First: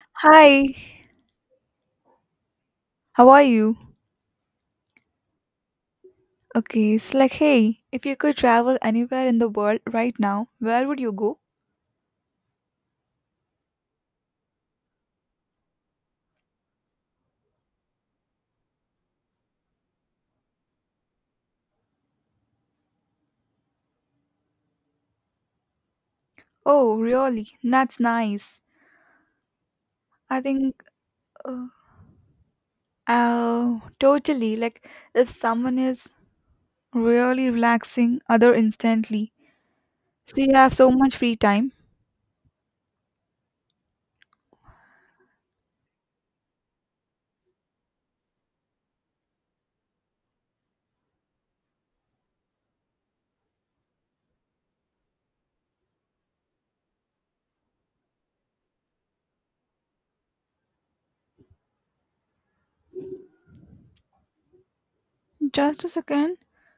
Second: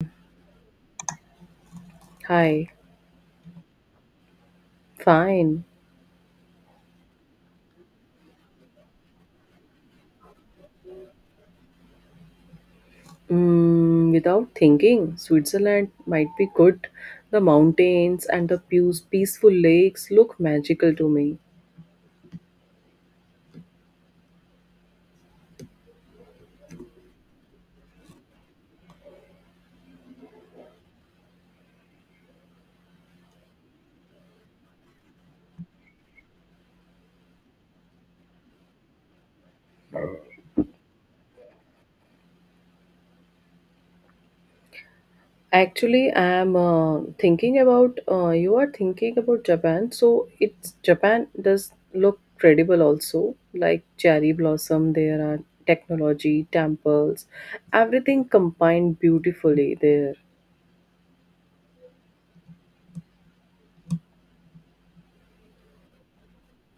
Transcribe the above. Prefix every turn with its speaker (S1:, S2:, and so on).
S1: Hi,
S2: Hi,
S1: how are you?
S2: fine.
S1: Okay, it's like, hey, if you could travel anywhere in the world right now, where would you go?
S2: Mm, without thinking, Switzerland might be good. The mountains and the peace, peaceful lakes look magical to me.
S1: Oh, really? That's nice. I think, uh, oh, totally. Like, if someone is really relaxing, other instantly. So you have so much free time.
S2: Actually, I am thinking about you are thinking about Japan, so it's Japan does look credible also, like cherry blossom. There are technology, temples, everything combined beautifully there.
S1: Just a second.